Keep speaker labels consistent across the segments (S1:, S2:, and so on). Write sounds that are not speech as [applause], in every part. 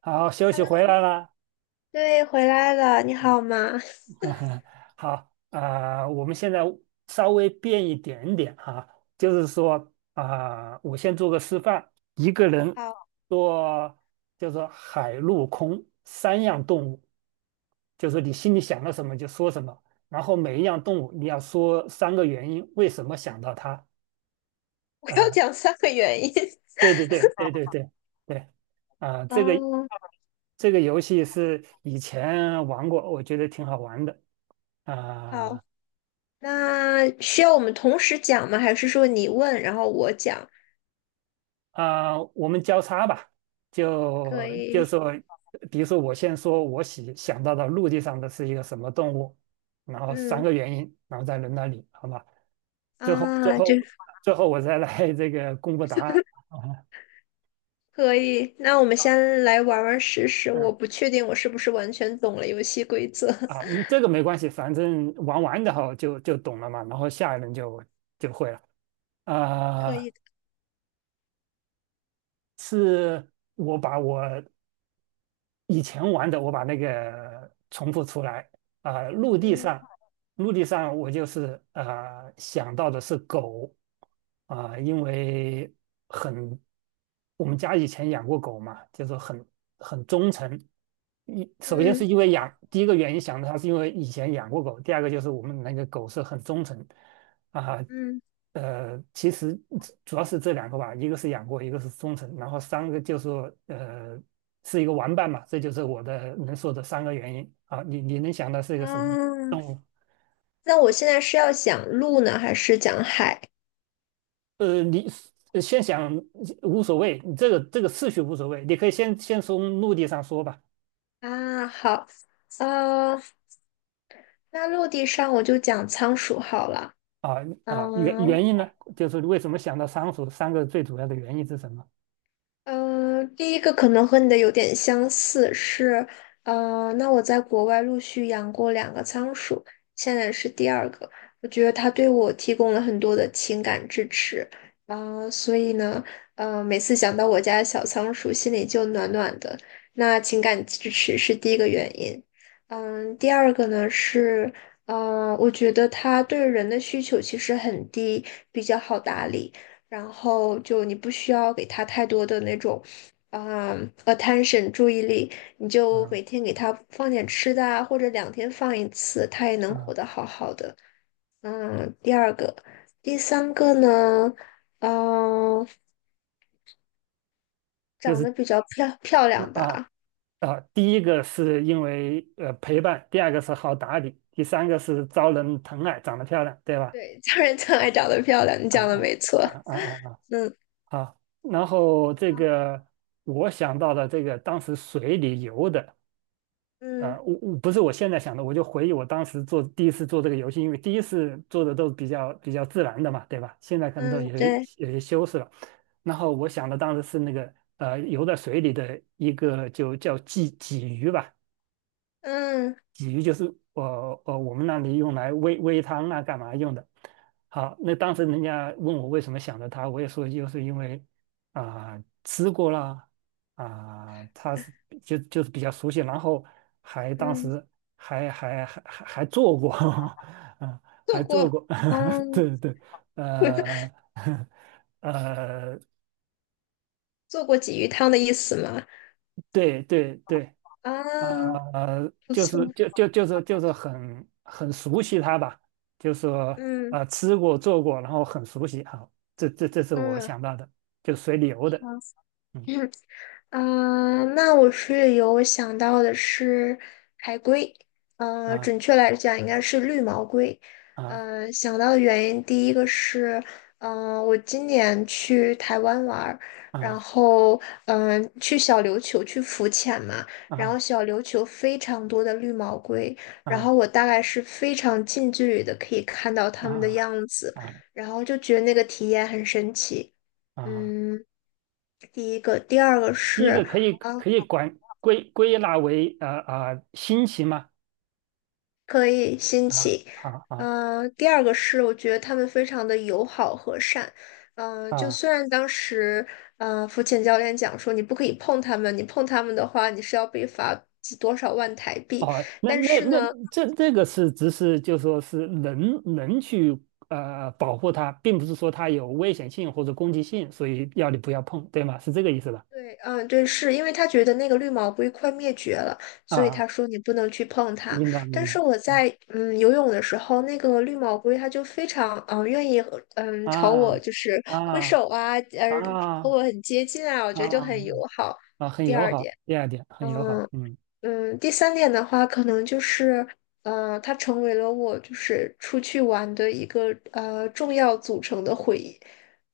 S1: 好，休息
S2: Hello，
S1: 回来了。
S2: 对，回来了，你好吗？[laughs]
S1: [laughs] 好，我们现在稍微变一点点。我先做个示范，一个人
S2: 好，
S1: 做就是海陆空三样动物，就是你心里想到什么就说什么。然后每一样动物你要说三个原因，为什么想到它？
S2: 我要
S1: 啊、
S2: 讲三个原因。[laughs]
S1: 对对对对对对对，啊、这个
S2: 嗯，
S1: 这个游戏是以前玩过，我觉得挺好玩的。啊、
S2: 好，那需要我们同时讲吗？还是说你问，然后我讲？
S1: 我们交叉吧，
S2: 可
S1: 就
S2: 以。
S1: 说，比如说我先说我喜想到的陆地上的是一个什么动物，然后三
S2: 嗯。
S1: 个原因，然后再轮到你，好吧？最后最
S2: 啊，
S1: 后
S2: 这
S1: 最后我再来这个公布答案 [laughs]。啊
S2: 可以。那我们先来玩玩试试。我
S1: 嗯
S2: 不确定我是不是完全懂了游戏规则。[laughs]
S1: 嗯,这个没关系，反正玩完的哈，就懂了嘛，然后下一轮就会了。
S2: 可
S1: 啊、
S2: 以的。
S1: 是我把我以前玩的，我把那个重复出来。陆地
S2: 嗯
S1: 上，陆地上我就是想到的是狗。因为很，我们家以前养过狗嘛，就是很很忠诚。一首先是
S2: 嗯
S1: 因为养，第一个原因想到它是因为以前养过狗，第二个就是我们那个狗是很忠诚啊。
S2: 嗯。
S1: 其实主要是这两个吧，一个是养过，一个是忠诚，然后三个就是说。是一个玩伴嘛，这就是我的能说的三个原因啊。你能想到是一个什么？
S2: 啊，那我现在是要讲陆呢，还是讲海？
S1: 你先想无所谓，你这个次序无所谓，你可以先从目的上说吧。
S2: 啊，好。啊，那陆地上我就讲仓鼠好了。
S1: 啊啊，原
S2: 嗯。
S1: 原因呢，就是为什么想到仓鼠三个最主要的原因是什么？
S2: 嗯，第一个可能和你的有点相似，是，那我在国外陆续养过两个仓鼠，现在是第二个，我觉得它对我提供了很多的情感支持。嗯、所以呢，每次想到我家小仓鼠，心里就暖暖的。那情感支持是第一个原因。嗯，第二个呢是，我觉得它对人的需求其实很低，比较好打理。然后就你不需要给他太多的那种attention 注意力，你就
S1: 嗯
S2: 每天给他放点吃的啊，或者2天放一次，他也能活
S1: 嗯，
S2: 得好好的。嗯，第二个，第三个呢，嗯、
S1: 就
S2: 长得
S1: 是
S2: 比较漂亮
S1: 啊
S2: 吧。
S1: 第一个是因为陪伴，第二个是好打理，第三个是招人疼爱，长得漂亮，对吧？
S2: 对，家人更爱长得漂亮，你
S1: 啊
S2: 讲的
S1: 啊
S2: 没错。
S1: 啊啊啊！
S2: 嗯
S1: 啊，然后这个我想到了这个当时水里游的。
S2: 嗯
S1: 我我不是我现在想的，我就回忆我当时做第一次做这个游戏，因为第一次做的都比较自然的嘛，对吧？现在可能都
S2: 嗯。
S1: 有些
S2: 对。
S1: 修饰了。然后我想的当时是那个游在水里的一个就叫鲫鱼吧，
S2: 嗯
S1: 鲫鱼就是我我们那里用来煨汤啊干嘛用的。好，那当时人家问我为什么想着它，我也说就是因为啊、吃过啦，它是是比较熟悉，然后还当
S2: 嗯。
S1: 时还做过。[laughs]
S2: 做
S1: 还做
S2: 过。
S1: 过。[laughs]
S2: 嗯。
S1: 对对，呃 [laughs] 呃，
S2: 做过鲫鱼汤的意思吗？
S1: 对对对。
S2: 啊，不错。
S1: 就是很很熟悉它吧，就是
S2: 嗯
S1: 吃过做过，然后很熟悉。好，这是我
S2: 嗯。
S1: 想到的，就随里游的。
S2: 好。
S1: 嗯
S2: [clears throat] 嗯，那我是有想到的是海龟，
S1: 啊
S2: 准确来讲应该是绿毛龟。
S1: 啊
S2: 想到的原因，第一个是，嗯、我今年去台湾玩儿，然
S1: 啊
S2: 后，嗯、去小琉球去浮潜嘛，然后
S1: 啊
S2: 小琉球非常多的绿毛龟，然
S1: 啊
S2: 后我大概是非常近距离的可以看到它
S1: 啊
S2: 们的样子，
S1: 啊啊，
S2: 然后就觉得那个体验很神奇。
S1: 啊
S2: 嗯。第一个，第二个
S1: 第
S2: 是，
S1: 一个可以
S2: 啊，
S1: 管归纳为新奇吗？
S2: 可以新
S1: 啊
S2: 奇。
S1: 啊啊
S2: 嗯、第二个是，我觉得他们非常的友好和善。嗯、就
S1: 啊。
S2: 虽然当时，嗯、福浅教练讲说你不可以碰他们，你碰他们的话，你是要被罚多少万台币。
S1: 哦，那
S2: 但
S1: 那
S2: 是
S1: 那
S2: 呢，
S1: 这个是只是就说是能去保护它，并不是说它有危险性或者攻击性，所以要你不要碰，对吗？是这个意思吧？
S2: 对。嗯，对。是因为他觉得那个绿毛龟快灭绝了，所以
S1: 啊，
S2: 他说你不能去碰它。
S1: 明白
S2: 但
S1: 明
S2: 是
S1: 白。
S2: 我在游泳的时候，那个绿毛龟它就非常愿意和朝
S1: 啊
S2: 我就是挥
S1: 啊
S2: 手啊，
S1: 啊
S2: 和我很接近啊，我
S1: 啊
S2: 觉得就很友好。
S1: 很
S2: 第
S1: 友
S2: 二
S1: 好，
S2: 点。
S1: 第二点很友好。
S2: 嗯。
S1: 嗯
S2: 嗯，第三点的话，可能就是，它成为了我就是出去玩的一个重要组成的回忆，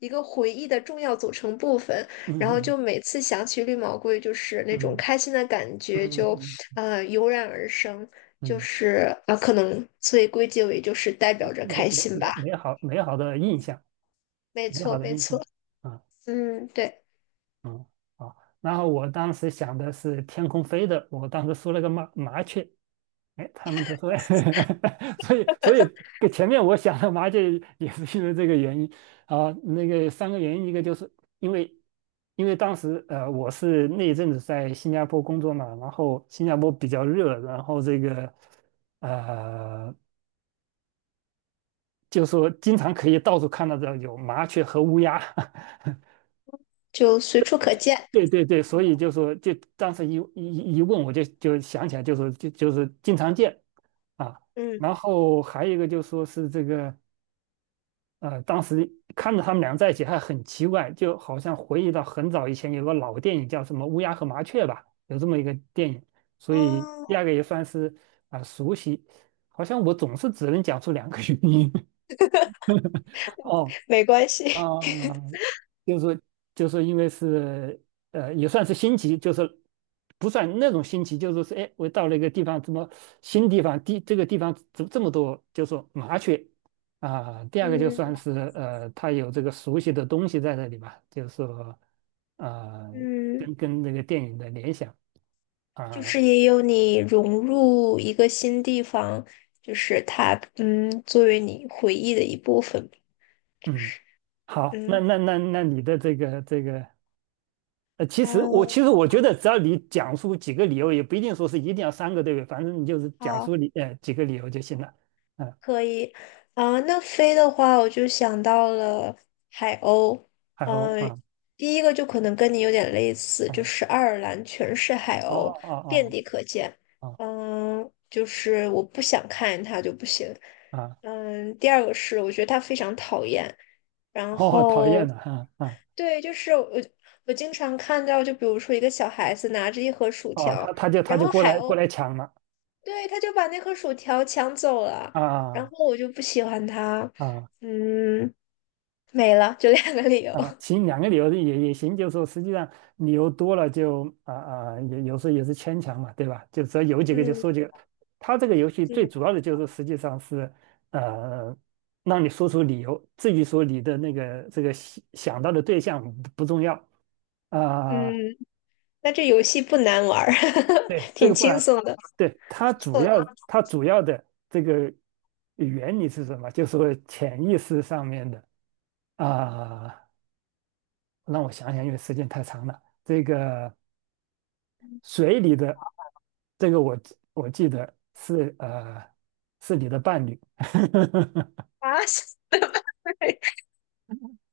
S2: 一个回忆的重要组成部分。然后
S1: 嗯
S2: 就每次想起绿毛龟，就是那种
S1: 嗯
S2: 开心的感觉就
S1: 嗯嗯
S2: 油然而生，
S1: 嗯，
S2: 就
S1: 嗯
S2: 是可能所以归结为就是代表着
S1: 美
S2: 开
S1: 美
S2: 心吧。
S1: 美美好美好的印象，
S2: 没
S1: 美好
S2: 错，
S1: 的
S2: 没
S1: 印
S2: 错。
S1: 象。啊
S2: 嗯，对。
S1: 嗯，好。然后我当时想的是天空飞的，我当时说了个麻雀，哎，他们都说。[laughs] 所以所以跟前面我想的麻雀也是因为这个原因。那个三个原因，一个就是因为当时我是那一阵子在新加坡工作嘛，然后新加坡比较热，然后这个呃就说经常可以到处看到的有麻雀和乌鸦。[laughs]
S2: 就随处可见。
S1: 对对对，所以就说，就当时一问，我就想起来，就是是经常见啊。
S2: 嗯。
S1: 然后还有一个就说是这个。当时看着他们俩在一起还很奇怪，就好像回忆到很早以前有个老电影叫什么《乌鸦和麻雀》吧，有这么一个电影。所以第
S2: 哦，
S1: 二个也算是熟悉，好像我总是只能讲出两个原因。[laughs] 哦，
S2: 没关
S1: 啊、
S2: 系。
S1: 就是就是因为是也算是新奇，就是不算那种新奇，就是说是哎，我到了一个地方，怎么新地方，地这个地方怎么这么多，就是说麻雀。第二个就
S2: [laughs]
S1: 算
S2: 嗯
S1: 是它有这个熟悉的东西在这里吧，就是说呃，
S2: 嗯。
S1: 跟那个电影的联想。
S2: 就
S1: 啊、
S2: 是也有你融入一个新地方，就是它，作为你回忆的一部分就
S1: 嗯，
S2: 是。
S1: 好，那
S2: 嗯
S1: 那那那你的这个其实
S2: 嗯。
S1: 我觉得，只要你讲出几个理由，也不一定说是一定要三个，对不对？反正你就是讲
S2: 好。
S1: 出几个理由就行了。嗯，
S2: 可以。啊、那飞的话，我就想到了海鸥。
S1: 还有。
S2: 嗯、
S1: 嗯
S2: 第一个就可能跟你有点类似，就
S1: 嗯，
S2: 是爱尔兰全是海
S1: 哦
S2: 鸥，
S1: 哦
S2: 遍
S1: 哦
S2: 地可见。
S1: 哦。
S2: 嗯、就是我不想看见它就不行。
S1: 啊，
S2: 嗯，第二个是我觉得它非常讨厌。然
S1: 哦，[laughs] 讨
S2: 后
S1: 厌了。嗯嗯，
S2: 对，就是我经常看到，就比如说一个小孩子拿着一盒薯
S1: 哦，他
S2: 条，
S1: 他就他
S2: 然
S1: 就
S2: 后海 [laughs]
S1: 过
S2: 鸥，
S1: 来抢了。
S2: 对，他就把那盒薯条抢走了，然
S1: 啊
S2: 后我就不喜欢他。
S1: 啊。
S2: 嗯，没了，就两个理由。
S1: 啊，其实两个理由也也行，就是说实际上理由多了就也有时候也是牵强嘛，对吧？就只要有
S2: [laughs]
S1: 几个就
S2: 嗯
S1: 说几个。它这个游戏
S2: 嗯
S1: 最主要的就是实际上是呃，让你说出理由，至于说你的那个这个想到的对象不重要。啊、
S2: 嗯。那这游戏不难玩儿。
S1: 对，
S2: [laughs]
S1: 这
S2: 挺
S1: 个不
S2: 轻
S1: 然。
S2: 松的。
S1: 对，它
S2: 不
S1: 主
S2: 错的
S1: 要它主要的这个原理是什么？就是说潜意识上面的。啊、让我想想，因为时间太长了，这个。水里的这个我我记得是是你的伴侣。[laughs]
S2: 啊。[laughs]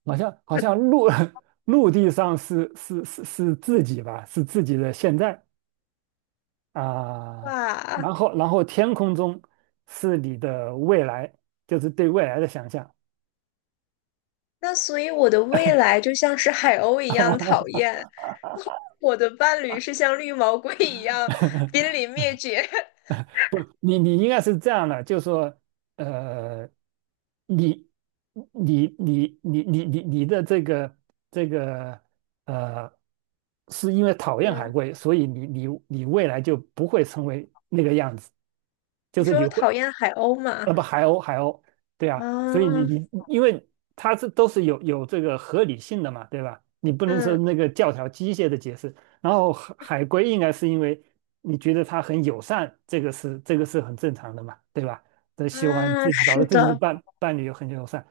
S1: 好像好像陆 [laughs] 陆地上是自己吧，是自己的现在。啊，
S2: 哇。
S1: 然后天空中是你的未来，就是对未来的想象。
S2: 那所以我的未来就像是海鸥一样讨
S1: [laughs]
S2: 厌，我的伴侣是像绿毛龟一样濒临灭绝。[laughs]
S1: 不，你你应该是这样的，就说呃，你你的这个呃，是因为讨厌海
S2: 嗯。
S1: 龟，所以你未来就不会成为那个样子，就
S2: 你
S1: 是
S2: 说
S1: 你
S2: 我
S1: 会。
S2: 讨厌海鸥嘛？
S1: 不，海鸥，海鸥，对啊，所以你
S2: 啊，
S1: 你，因为它是都是有这个合理性的嘛，对吧？你不能说
S2: 嗯。
S1: 那个教条机械的解释。然后海龟应该是因为你觉得它很友善，这个是很正常的嘛，对吧？这喜欢
S2: 啊，
S1: 自己找
S2: 是
S1: 到自己的
S2: 的。
S1: 伴侣很友善。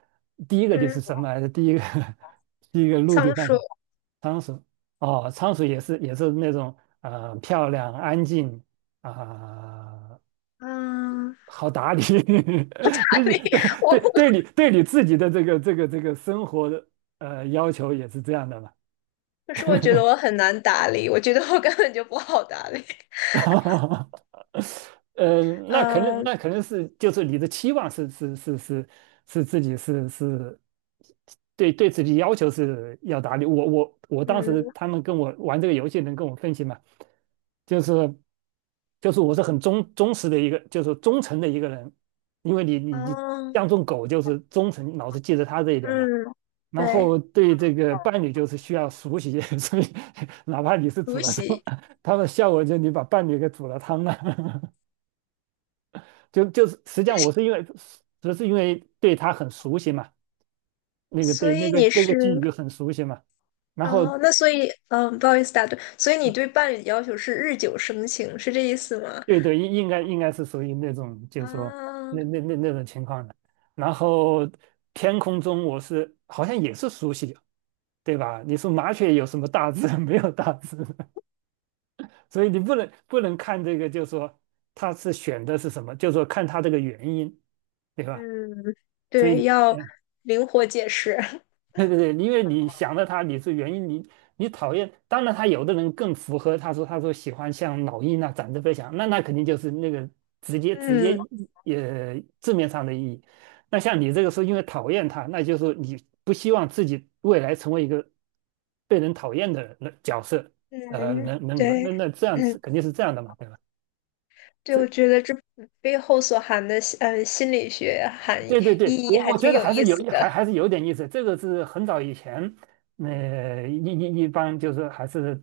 S1: 第一个就是
S2: 嗯。
S1: 什么来着？第一个 [laughs] 第一个陆地
S2: 仓
S1: 上的
S2: 鼠。
S1: 仓鼠。哦，仓鼠也是那种漂亮安静，啊、
S2: 嗯。
S1: 好打理，[laughs] 但是
S2: [laughs] 我
S1: 对你自己的这个生活的要求也是这样的嘛。
S2: 可是我觉得我很难打理，我觉得我根本就不好打理 [laughs]。
S1: [laughs] 哈哈。嗯，
S2: 嗯
S1: 那可能是就是你的期望是自己对对自己要求是要达到。我当时
S2: 嗯
S1: 他们跟我玩这个游戏，能跟我分析嘛？就是就是我是很忠实的一个，就是忠诚的一个人，因为你
S2: 啊
S1: 像种狗就是忠诚，老是记着它这一点嘛。
S2: 嗯。
S1: 然
S2: 对。
S1: 后对这个伴侣就是需要熟悉。[laughs] 所以哪怕你是煮
S2: 独
S1: 了汤，
S2: 席。
S1: 它的效果就是你把伴侣给煮了汤了。[laughs] 就就是实际上我是因为只是因为对他很熟悉嘛，那个
S2: 所
S1: 对那
S2: 以
S1: 个
S2: 你
S1: 这个剧
S2: 是
S1: 就很熟悉嘛。然后
S2: 啊，那所以不好意思打断，所以你对伴侣的要求是日久生情，是这意思吗？
S1: 对应该是属于那种就是说
S2: 啊。
S1: 那种情况的。然后天空中我是好像也是熟悉，对吧？你说麻雀有什么大志？[laughs] 没有大志。所以你不能看这个，就是说他是选的是什么，就是说看他这个原因，对吧？
S2: 嗯，
S1: 所以，
S2: 对。要
S1: 嗯。
S2: 灵活解释。[laughs]
S1: [laughs] 对对对，因为你想了他，你是原因，你讨厌。当然，他有的人更符合他说喜欢像老鹰啊、展翅飞翔，那那肯定就是那个直
S2: 嗯。
S1: 接也字面上的意义。那像你这个是因为讨厌他，那就是你不希望自己未来成为一个被人讨厌的角色。
S2: 嗯，
S1: 人格，
S2: 对。
S1: 这样
S2: 嗯，
S1: 是肯定是这样的嘛，对吧？
S2: 对，
S1: 所
S2: 我
S1: 以。
S2: 觉得这背后所含的心理学含
S1: 对对
S2: 意
S1: 对，
S2: 义
S1: 我
S2: 还
S1: 觉
S2: 挺
S1: 得
S2: 有
S1: 还
S2: 意
S1: 是有
S2: 思
S1: 一
S2: 的。
S1: 还是有点意思。这个是很早以前，一般就是还是，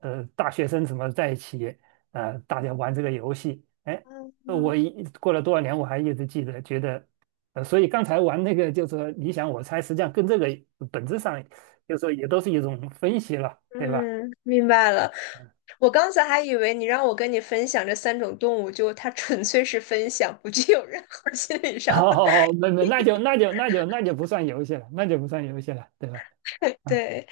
S1: 大学生什么在一起，大家玩这个游戏。哎，我
S2: 嗯
S1: 一过了多少年，我还一直记得，觉得。所以刚才玩那个就是说你想我猜，实际上跟这个本质上，就是说也都是一种分析了，对吧？
S2: 嗯。明白了。我刚才还以为你让我跟你分享这三种动物，就它纯粹是分享，不具有任何心理
S1: [laughs]
S2: 上的。
S1: 哦，没没，那就不算游戏了，不算游戏了，对吧？
S2: [laughs]
S1: 啊
S2: 对。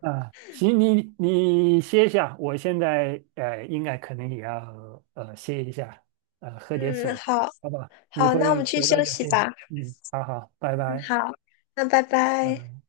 S1: 啊，行，你你歇一下，我现在应该可能也要歇一下，喝点
S2: 嗯。
S1: 水，
S2: 好。
S1: 好吧？你
S2: 好，那我
S1: 会
S2: 们去
S1: 回到
S2: 休
S1: 有
S2: 息
S1: 兴趣
S2: 吧。
S1: 嗯，好好，拜
S2: 嗯，
S1: 拜。
S2: 好。那拜拜。
S1: 嗯。